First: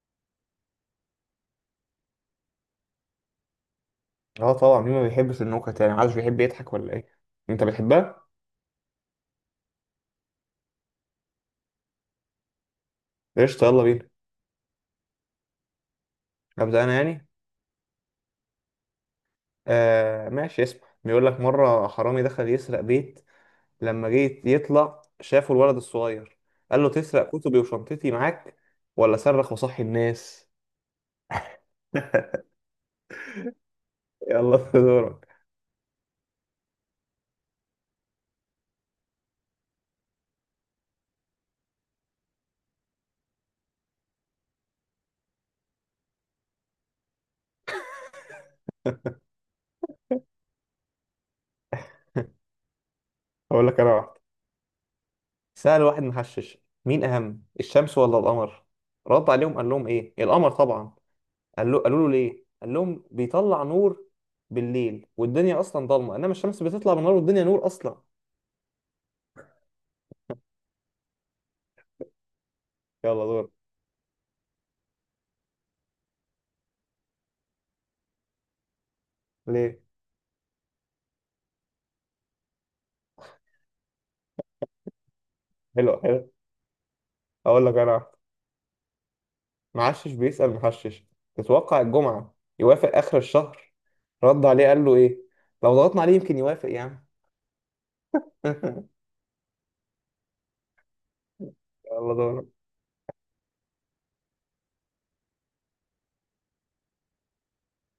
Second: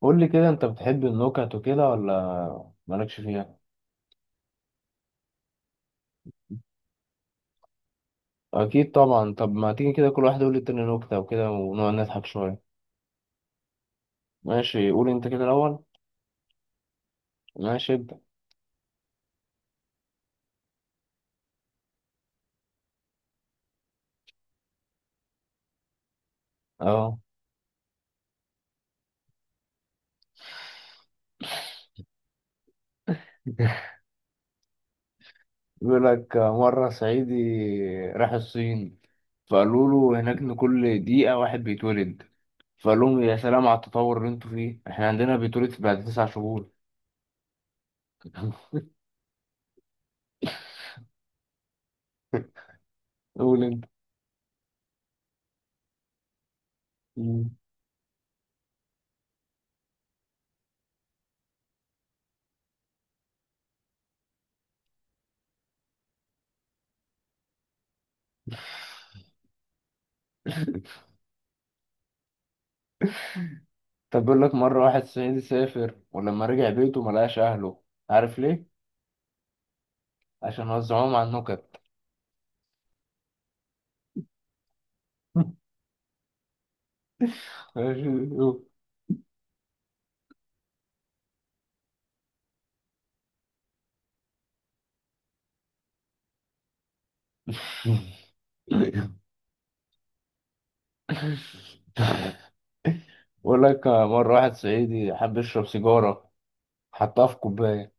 قول لي كده، انت بتحب النكت وكده ولا مالكش فيها؟ اه، طبعا. مين ما بيحبش النكت؟ يعني محدش بيحب يضحك ولا ايه؟ انت بتحبها؟ اكيد طبعا. طب ما تيجي كده كل واحد يقول للتاني نكتة وكده، ونقعد نضحك شوية. قشطه، يلا بينا. ماشي، قول انت كده الاول. ابدا انا يعني. ماشي، ابدأ. آه ماشي، اسمع. بيقول لك مره حرامي دخل يسرق بيت، لما جه يطلع شافه الولد الصغير. قال له: اه. تسرق كتبي وشنطتي معاك ولا صرخ وصحي الناس؟ يلا، في دورك. بيقول لك مرة صعيدي راح الصين، فقالوا له هناك إن كل دقيقة واحد بيتولد. فقال لهم يا سلام على التطور اللي انتوا فيه، احنا عندنا بيتولد بعد تسع شهور. قول اقول لك انت. انا واحد. سأل واحد محشش: مين اهم، مم. الشمس ولا القمر؟ رد عليهم قال لهم: ايه، القمر طبعا. قال له قالوا له: ليه؟ قال لهم: بيطلع نور بالليل والدنيا اصلا ضلمه، انما الشمس بتطلع بالنهار والدنيا نور اصلا. يلا دور. طب بيقول لك مرة واحد صعيدي سافر، ولما رجع بيته ملقاش أهله. عارف ليه؟ ليه؟ عشان وزعوهم على النكت. حلو حلو. اقول لك انا ماشي. واحدة. معشش بيسأل محشش: تتوقع الجمعه يوافق اخر الشهر؟ رد عليه قال له: ايه؟ لو ضغطنا عليه يمكن يوافق يعني. يلا دور. بقول لك مرة واحد صعيدي حب يشرب سيجارة، حطها في كوباية.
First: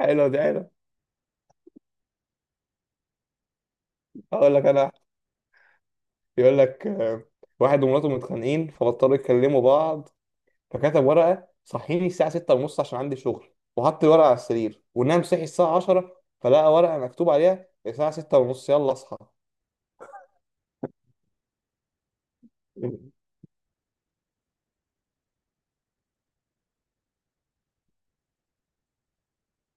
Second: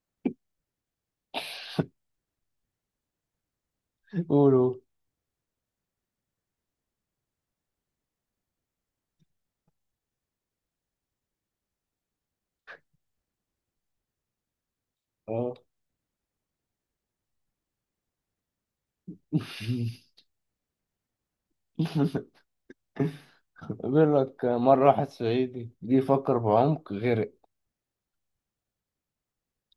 حلو دي، حلو. اقول لك قولوا. انا واحدة. بيقول لك واحد ومراته متخانقين فبطلوا يكلموا بعض، فكتب ورقة: صحيني الساعة 6:30 عشان عندي شغل، وحط الورقة على السرير ونام. صحي اه. الساعة 10 فلقى ورقة مكتوب عليها: الساعة 6:30 يلا اصحى. بيقول لك مرة واحد صعيدي جه يفكر بعمق غرق.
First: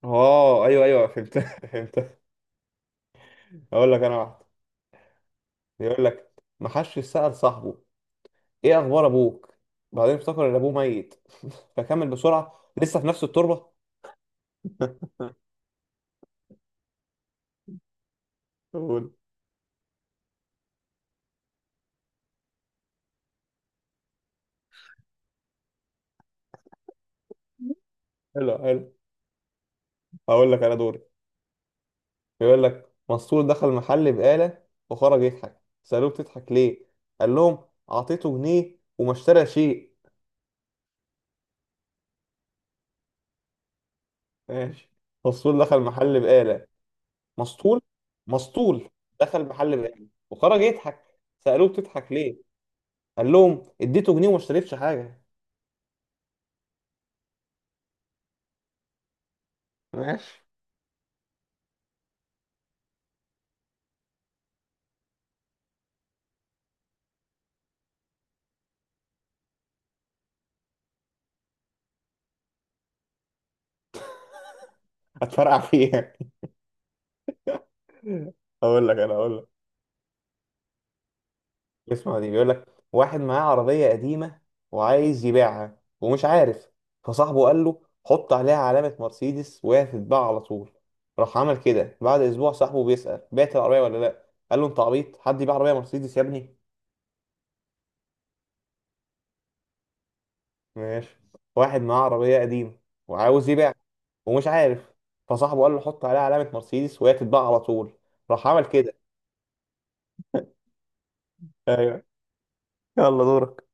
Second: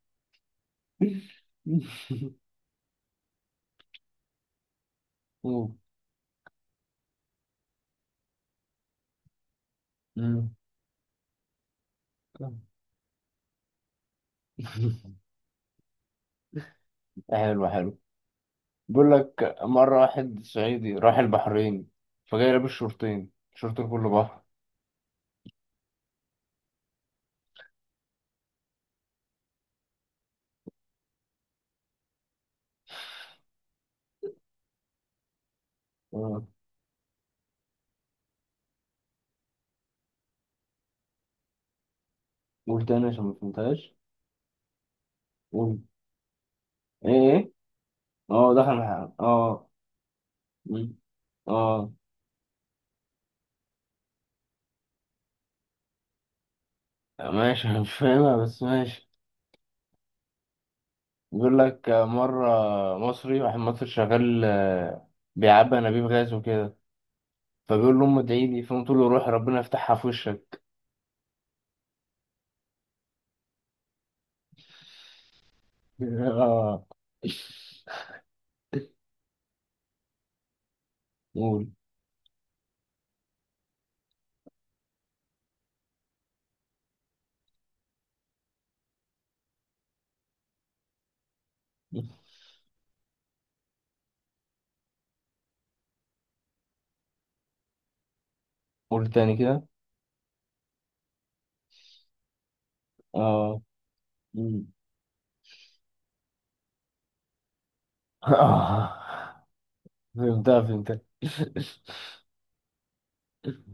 اه ايوه ايوه، فهمت. فهمت. اقول لك انا واحد. قول. بيقول لك ما حدش سأل صاحبه: ايه اخبار ابوك؟ بعدين افتكر ان مم. ابوه ميت، فكمل بسرعة: لسه في نفس التربة. حلو حلو. بيقول قول. لك مرة واحد صعيدي راح البحرين، فجاي لابس شورتين، شورت كله بحر. حلو حلو. هقول لك انا دوري. بيقول لك مسطول دخل محل بقالة وخرج يضحك. سألوه: آه. بتضحك ليه؟ قال لهم: اعطيته جنيه وما اشترى شيء. قول تاني عشان ما فهمتهاش. ماشي، مسطول دخل قول. محل بقالة. ايه ايه. مسطول. اه، دخل مسطول الحمام، دخل اه. محل بقالة وخرج مم. يضحك. سألوه: اه. بتضحك ليه؟ قال لهم: اديته جنيه وما اشتريتش حاجة. ماشي. أنا مش فاهمها بس ماشي. ماشي. بيقول لك مرة واحد مصري شغال، بيعبي أنابيب غاز وكده. فبيقول لأمه ادعي لي، فأمه تقول له روح ربنا يفتحها في وشك. هتفرقع فيها. اه. اقول لك انا، اقول لك، قول. اسمع دي. بيقول لك واحد معاه عربية قديمة وعايز يبيعها ومش عارف. فصاحبه قال له: حط عليها علامة مرسيدس وهي هتتباع على طول. راح عمل كده. بعد اسبوع صاحبه بيسأل: بعت العربية ولا لا؟ قال له: انت عبيط، حد يبيع عربية مرسيدس يا ابني؟ قول تاني كده. ماشي. واحد معاه عربية قديمة وعاوز اه. يبيع ومش مم. عارف. فصاحبه قال له: حط عليها علامة مرسيدس وهي تتباع على طول. راح عمل كده. اه، فهمتها فهمتها. ايوه. يلا دورك.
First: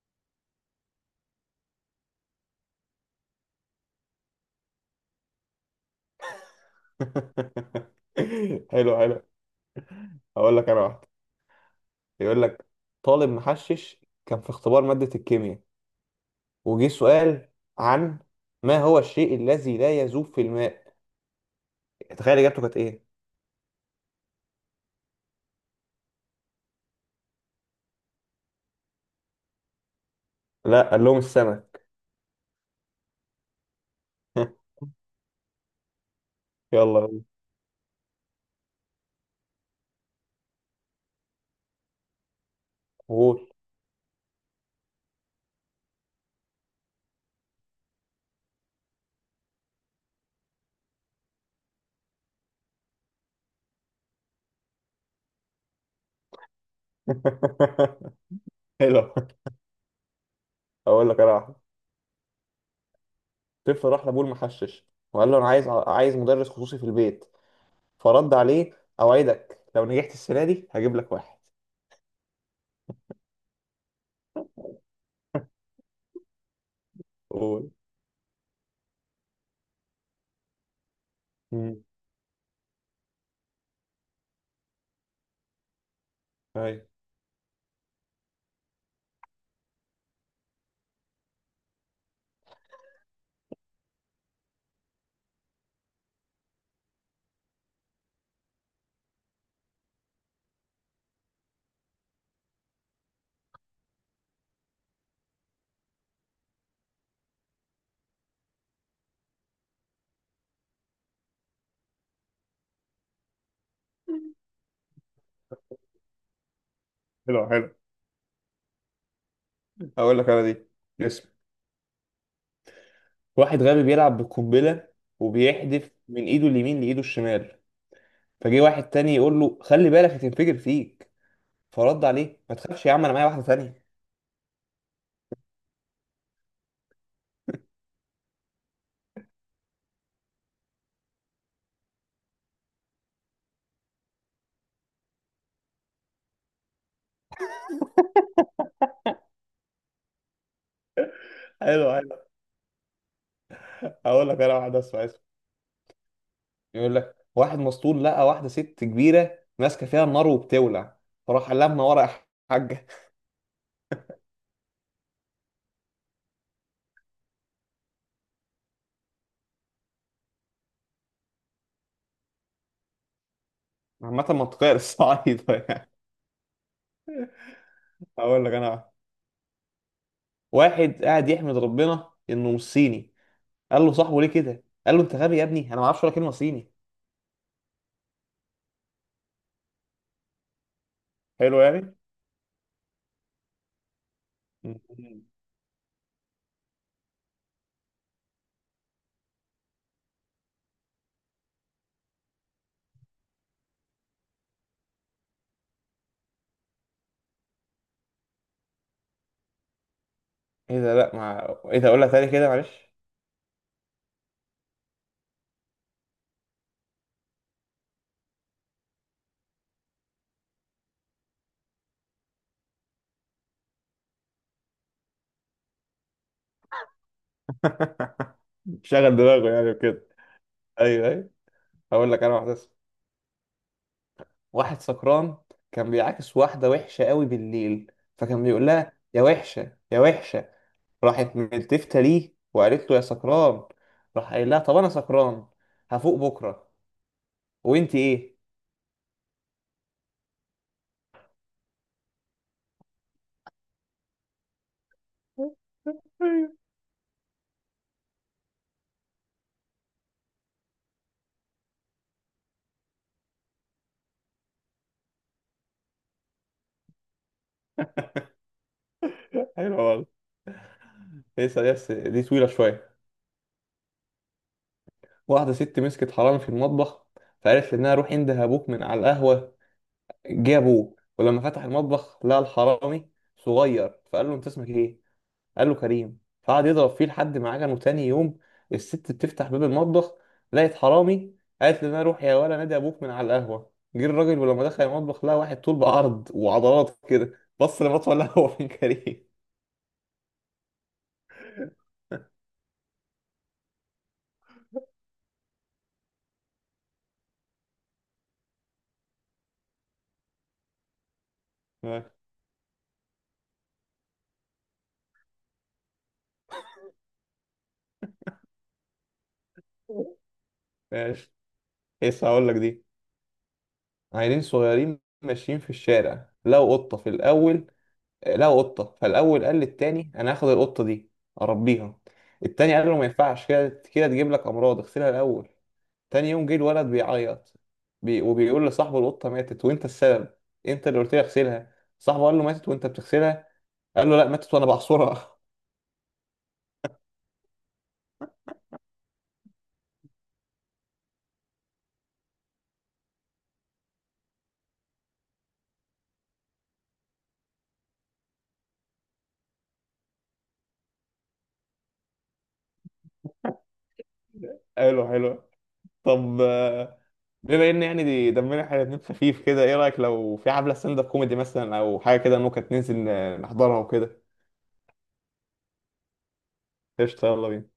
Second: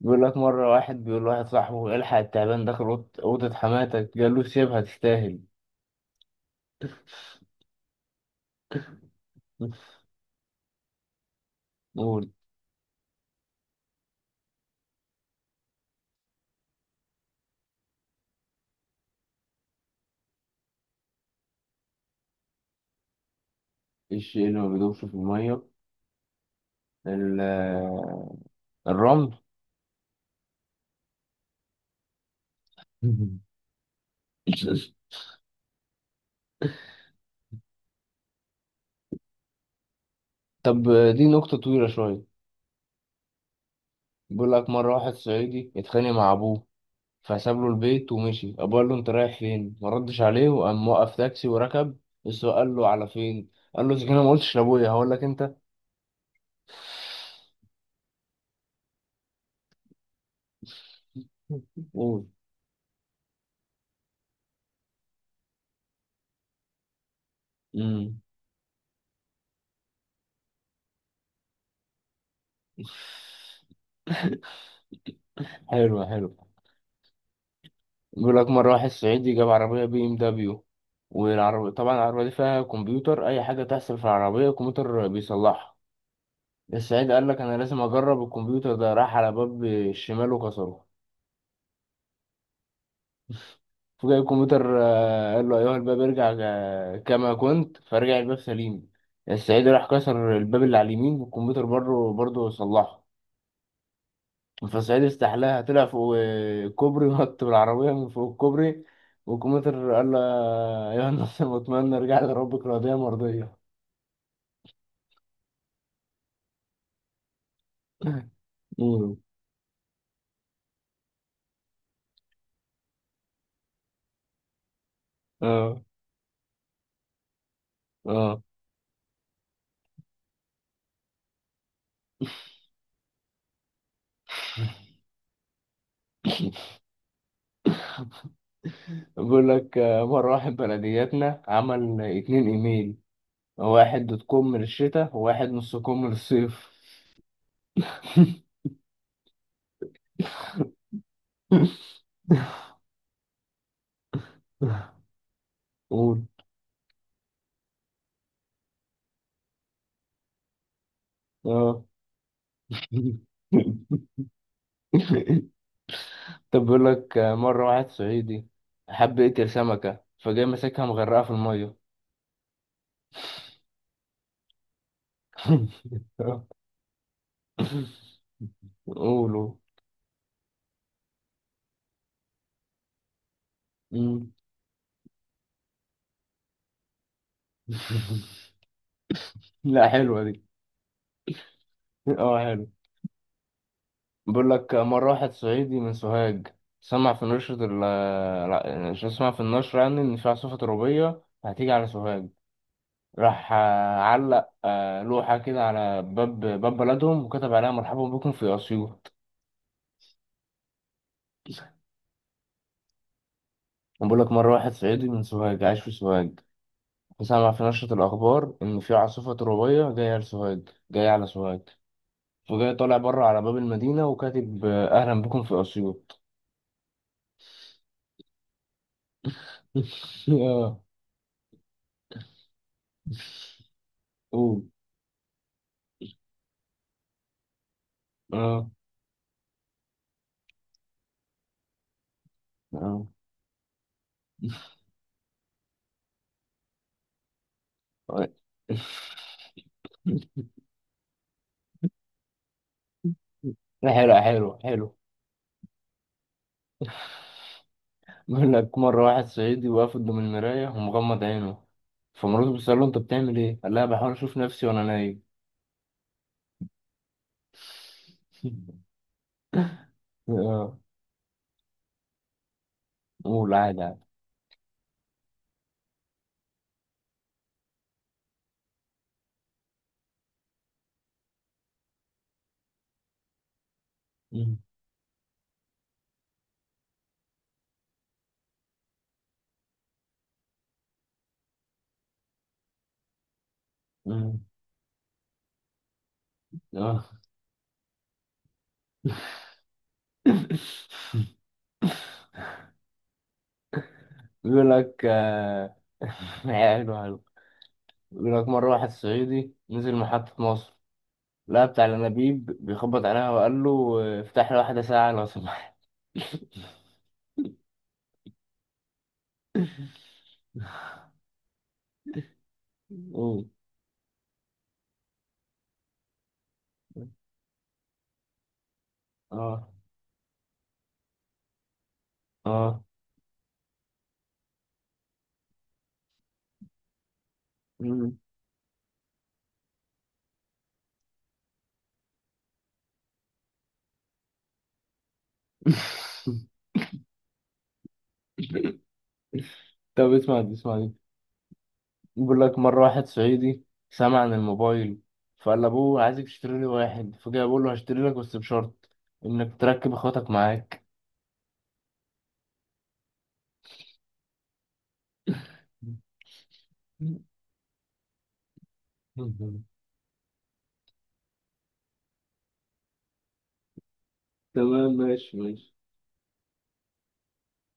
بيقول لك مرة واحد بيقول لواحد صاحبه الحق التعبان داخل أوضة حماتك، قال له سيبها تستاهل. حلو حلو. هقول لك انا واحدة. قول. يقول لك طالب محشش كان في اختبار مادة الكيمياء، وجه سؤال عن: ما هو الشيء الذي لا يذوب في الماء؟ تخيل اجابته كانت ايه. ايه الشيء اللي ما بيدوبش في الميه؟ ال- الرمل. لا، قال لهم: السمك. يلا طب، دي نقطة طويلة شوية. قول. بيقول لك مرة واحد صعيدي اتخانق مع أبوه، فساب له البيت ومشي. أبوه قال له أنت رايح فين؟ ما ردش عليه وقام وقف تاكسي وركب. السواق قال له على فين؟ قال له إذا كان أنا ما قلتش لأبويا هقول لك أنت؟ حلو. هقول لك انا واحدة. قول. طفل راح لابوه المحشش وقال له: انا عايز مدرس خصوصي في البيت. مم. فرد عليه: اوعدك لو نجحت السنه دي هجيب لك واحد. حلو حلو. قول. بيقول لك مرة واحد صعيدي جاب عربية بي ام دبليو، والعربية امم طبعا العربية دي فيها كمبيوتر، أي حاجة تحصل في العربية الكمبيوتر بيصلحها. ايوه الصعيدي قال لك أنا لازم أجرب الكمبيوتر ده. راح على باب الشمال وكسره، فجأة الكمبيوتر قال له أيها الباب ارجع كما كنت، فرجع الباب سليم. الصعيدي راح كسر الباب اللي على اليمين، والكمبيوتر بره برضه صلحه. فصعيدي استحلاها، طلع فوق كوبري ونط بالعربية من فوق الكوبري، والكمبيوتر قال له يا ناصر، واتمنى ارجع لربك راضية مرضية. حلو حلو. مم. هقول لك انا دي، اسم واحد غبي بيلعب بالقنبله اه وبيحدف من ايده اليمين لايده الشمال. اه. فجه واحد تاني يقول له: خلي بالك هتنفجر فيك. فرد عليه: ما تخافش يا عم، انا معايا واحده تانيه. بيقول لك مرة واحد بلدياتنا عمل اتنين ايميل، واحد دوت كوم للشتاء وواحد نص كوم للصيف. حلو حلو. هقول لك انا واحده، اسمع اسمه. قول. يقول لك واحد مسطول لقى واحده ست كبيره ماسكه فيها النار وبتولع، فراح اه. لما ورا حاجه. طب بيقول لك مرة واحد صعيدي حب يقتل سمكة، فجاي ماسكها مغرقة في المية. عامة منطقية للصعايدة يعني. هقول لك أنا واحد. قولوا. واحد قاعد يحمد ربنا إنه مش صيني. قال له صاحبه: ليه مم. كده؟ قال له: أنت غبي يا ابني، أنا ما أعرفش ولا كلمة صيني. لا، حلوة دي. حلو يعني؟ اه حلو. بقول لك مرة مم. واحد صعيدي من سوهاج، سمع في نشرة لا، شو سمع في النشرة يعني إن في عاصفة ترابية هتيجي على سوهاج. راح علق لوحة كده على باب بلدهم، وكتب عليها مرحبا بكم في أسيوط. إيه ده؟ لأ، ما إيه ده، أقولها تاني كده معلش. بقول لك مرة واحد صعيدي من سوهاج عايش في سوهاج، سمع في نشرة الأخبار إن في عاصفة ترابية جاية على سوهاج جاية على سوهاج. وجاي طالع بره على باب المدينة وكاتب أهلا بكم في أسيوط. شغل دماغه يعني وكده. اه. أيوه أيوه. هقول لك أنا واحدة اسمها. قول. واحد سكران كان بيعاكس واحدة وحشة قوي بالليل، فكان بيقول اه لها: يا وحشة يا وحشة. راحت ملتفتة ليه وقالت له: يا اه. سكران. راح قايل لها: طب أنا سكران هفوق بكرة، وأنت إيه؟ لا، حلو حلو حلو. بيقول لك مرة واحد صعيدي واقف قدام المراية ومغمض عينه، فمراته بتسأله أنت بتعمل إيه؟ قال لها بحاول أشوف نفسي وأنا نايم. حلوة والله. اه. لسه لسه، دي طويلة شوية. قول عادي عادي. واحدة ست مسكت حرامي في المطبخ، فقالت لابنها: روح انده ابوك من على القهوة. جه ابوه ولما فتح المطبخ لقى الحرامي صغير، فقال له: انت مم. اسمك ايه؟ قال له: كريم. فقعد يضرب فيه لحد ما عجنه. تاني يوم الست بتفتح باب المطبخ، لقيت حرامي. قالت لابنها: روح يا ولا نادي ابوك من على القهوة. جه الراجل مم. ولما دخل المطبخ لقى واحد طول بعرض وعضلات اه. كده، بص لمطوه القهوة: فين كريم؟ بيقول لك حلو حلو. بيقول لك مرة واحد صعيدي نزل محطة مصر، لقى بتاع الأنابيب بيخبط عليها، وقال له افتح لي واحدة ساعة لو سمحت. ماشي. لسه هقول لك دي. أوه. عيلين صغيرين ماشيين في الشارع، لقوا قطة في الأول. لقوا قطة فالأول قال اه للتاني: أنا هاخد القطة دي أربيها. التاني اه. قال له: ما ينفعش كده، كده تجيب لك أمراض، اغسلها الأول. تاني يوم جه الولد بيعيط، مم. وبيقول لصاحبه: القطة ماتت وأنت السبب، أنت اللي قلت لي أغسلها. صاحبه قال له: ماتت وأنت بتغسلها؟ قال له: لا، ماتت وأنا بعصرها. طب، اسمع دي اسمع دي. بيقول لك مرة واحد صعيدي سمع عن الموبايل، فقال لأبوه عايزك تشتري لي واحد. فجاء بيقول له هشتري لك بس بشرط إنك تركب إخواتك معاك. قال له حلو. طب بما ان يعني دي دمنا احنا الـ2 خفيف كده، ايه رايك لو في حفله ستاند اب كوميدي مثلا او حاجه كده ممكن ننزل نحضرها وكده؟ تمام، ماشي ماشي. قشطه، يلا بينا.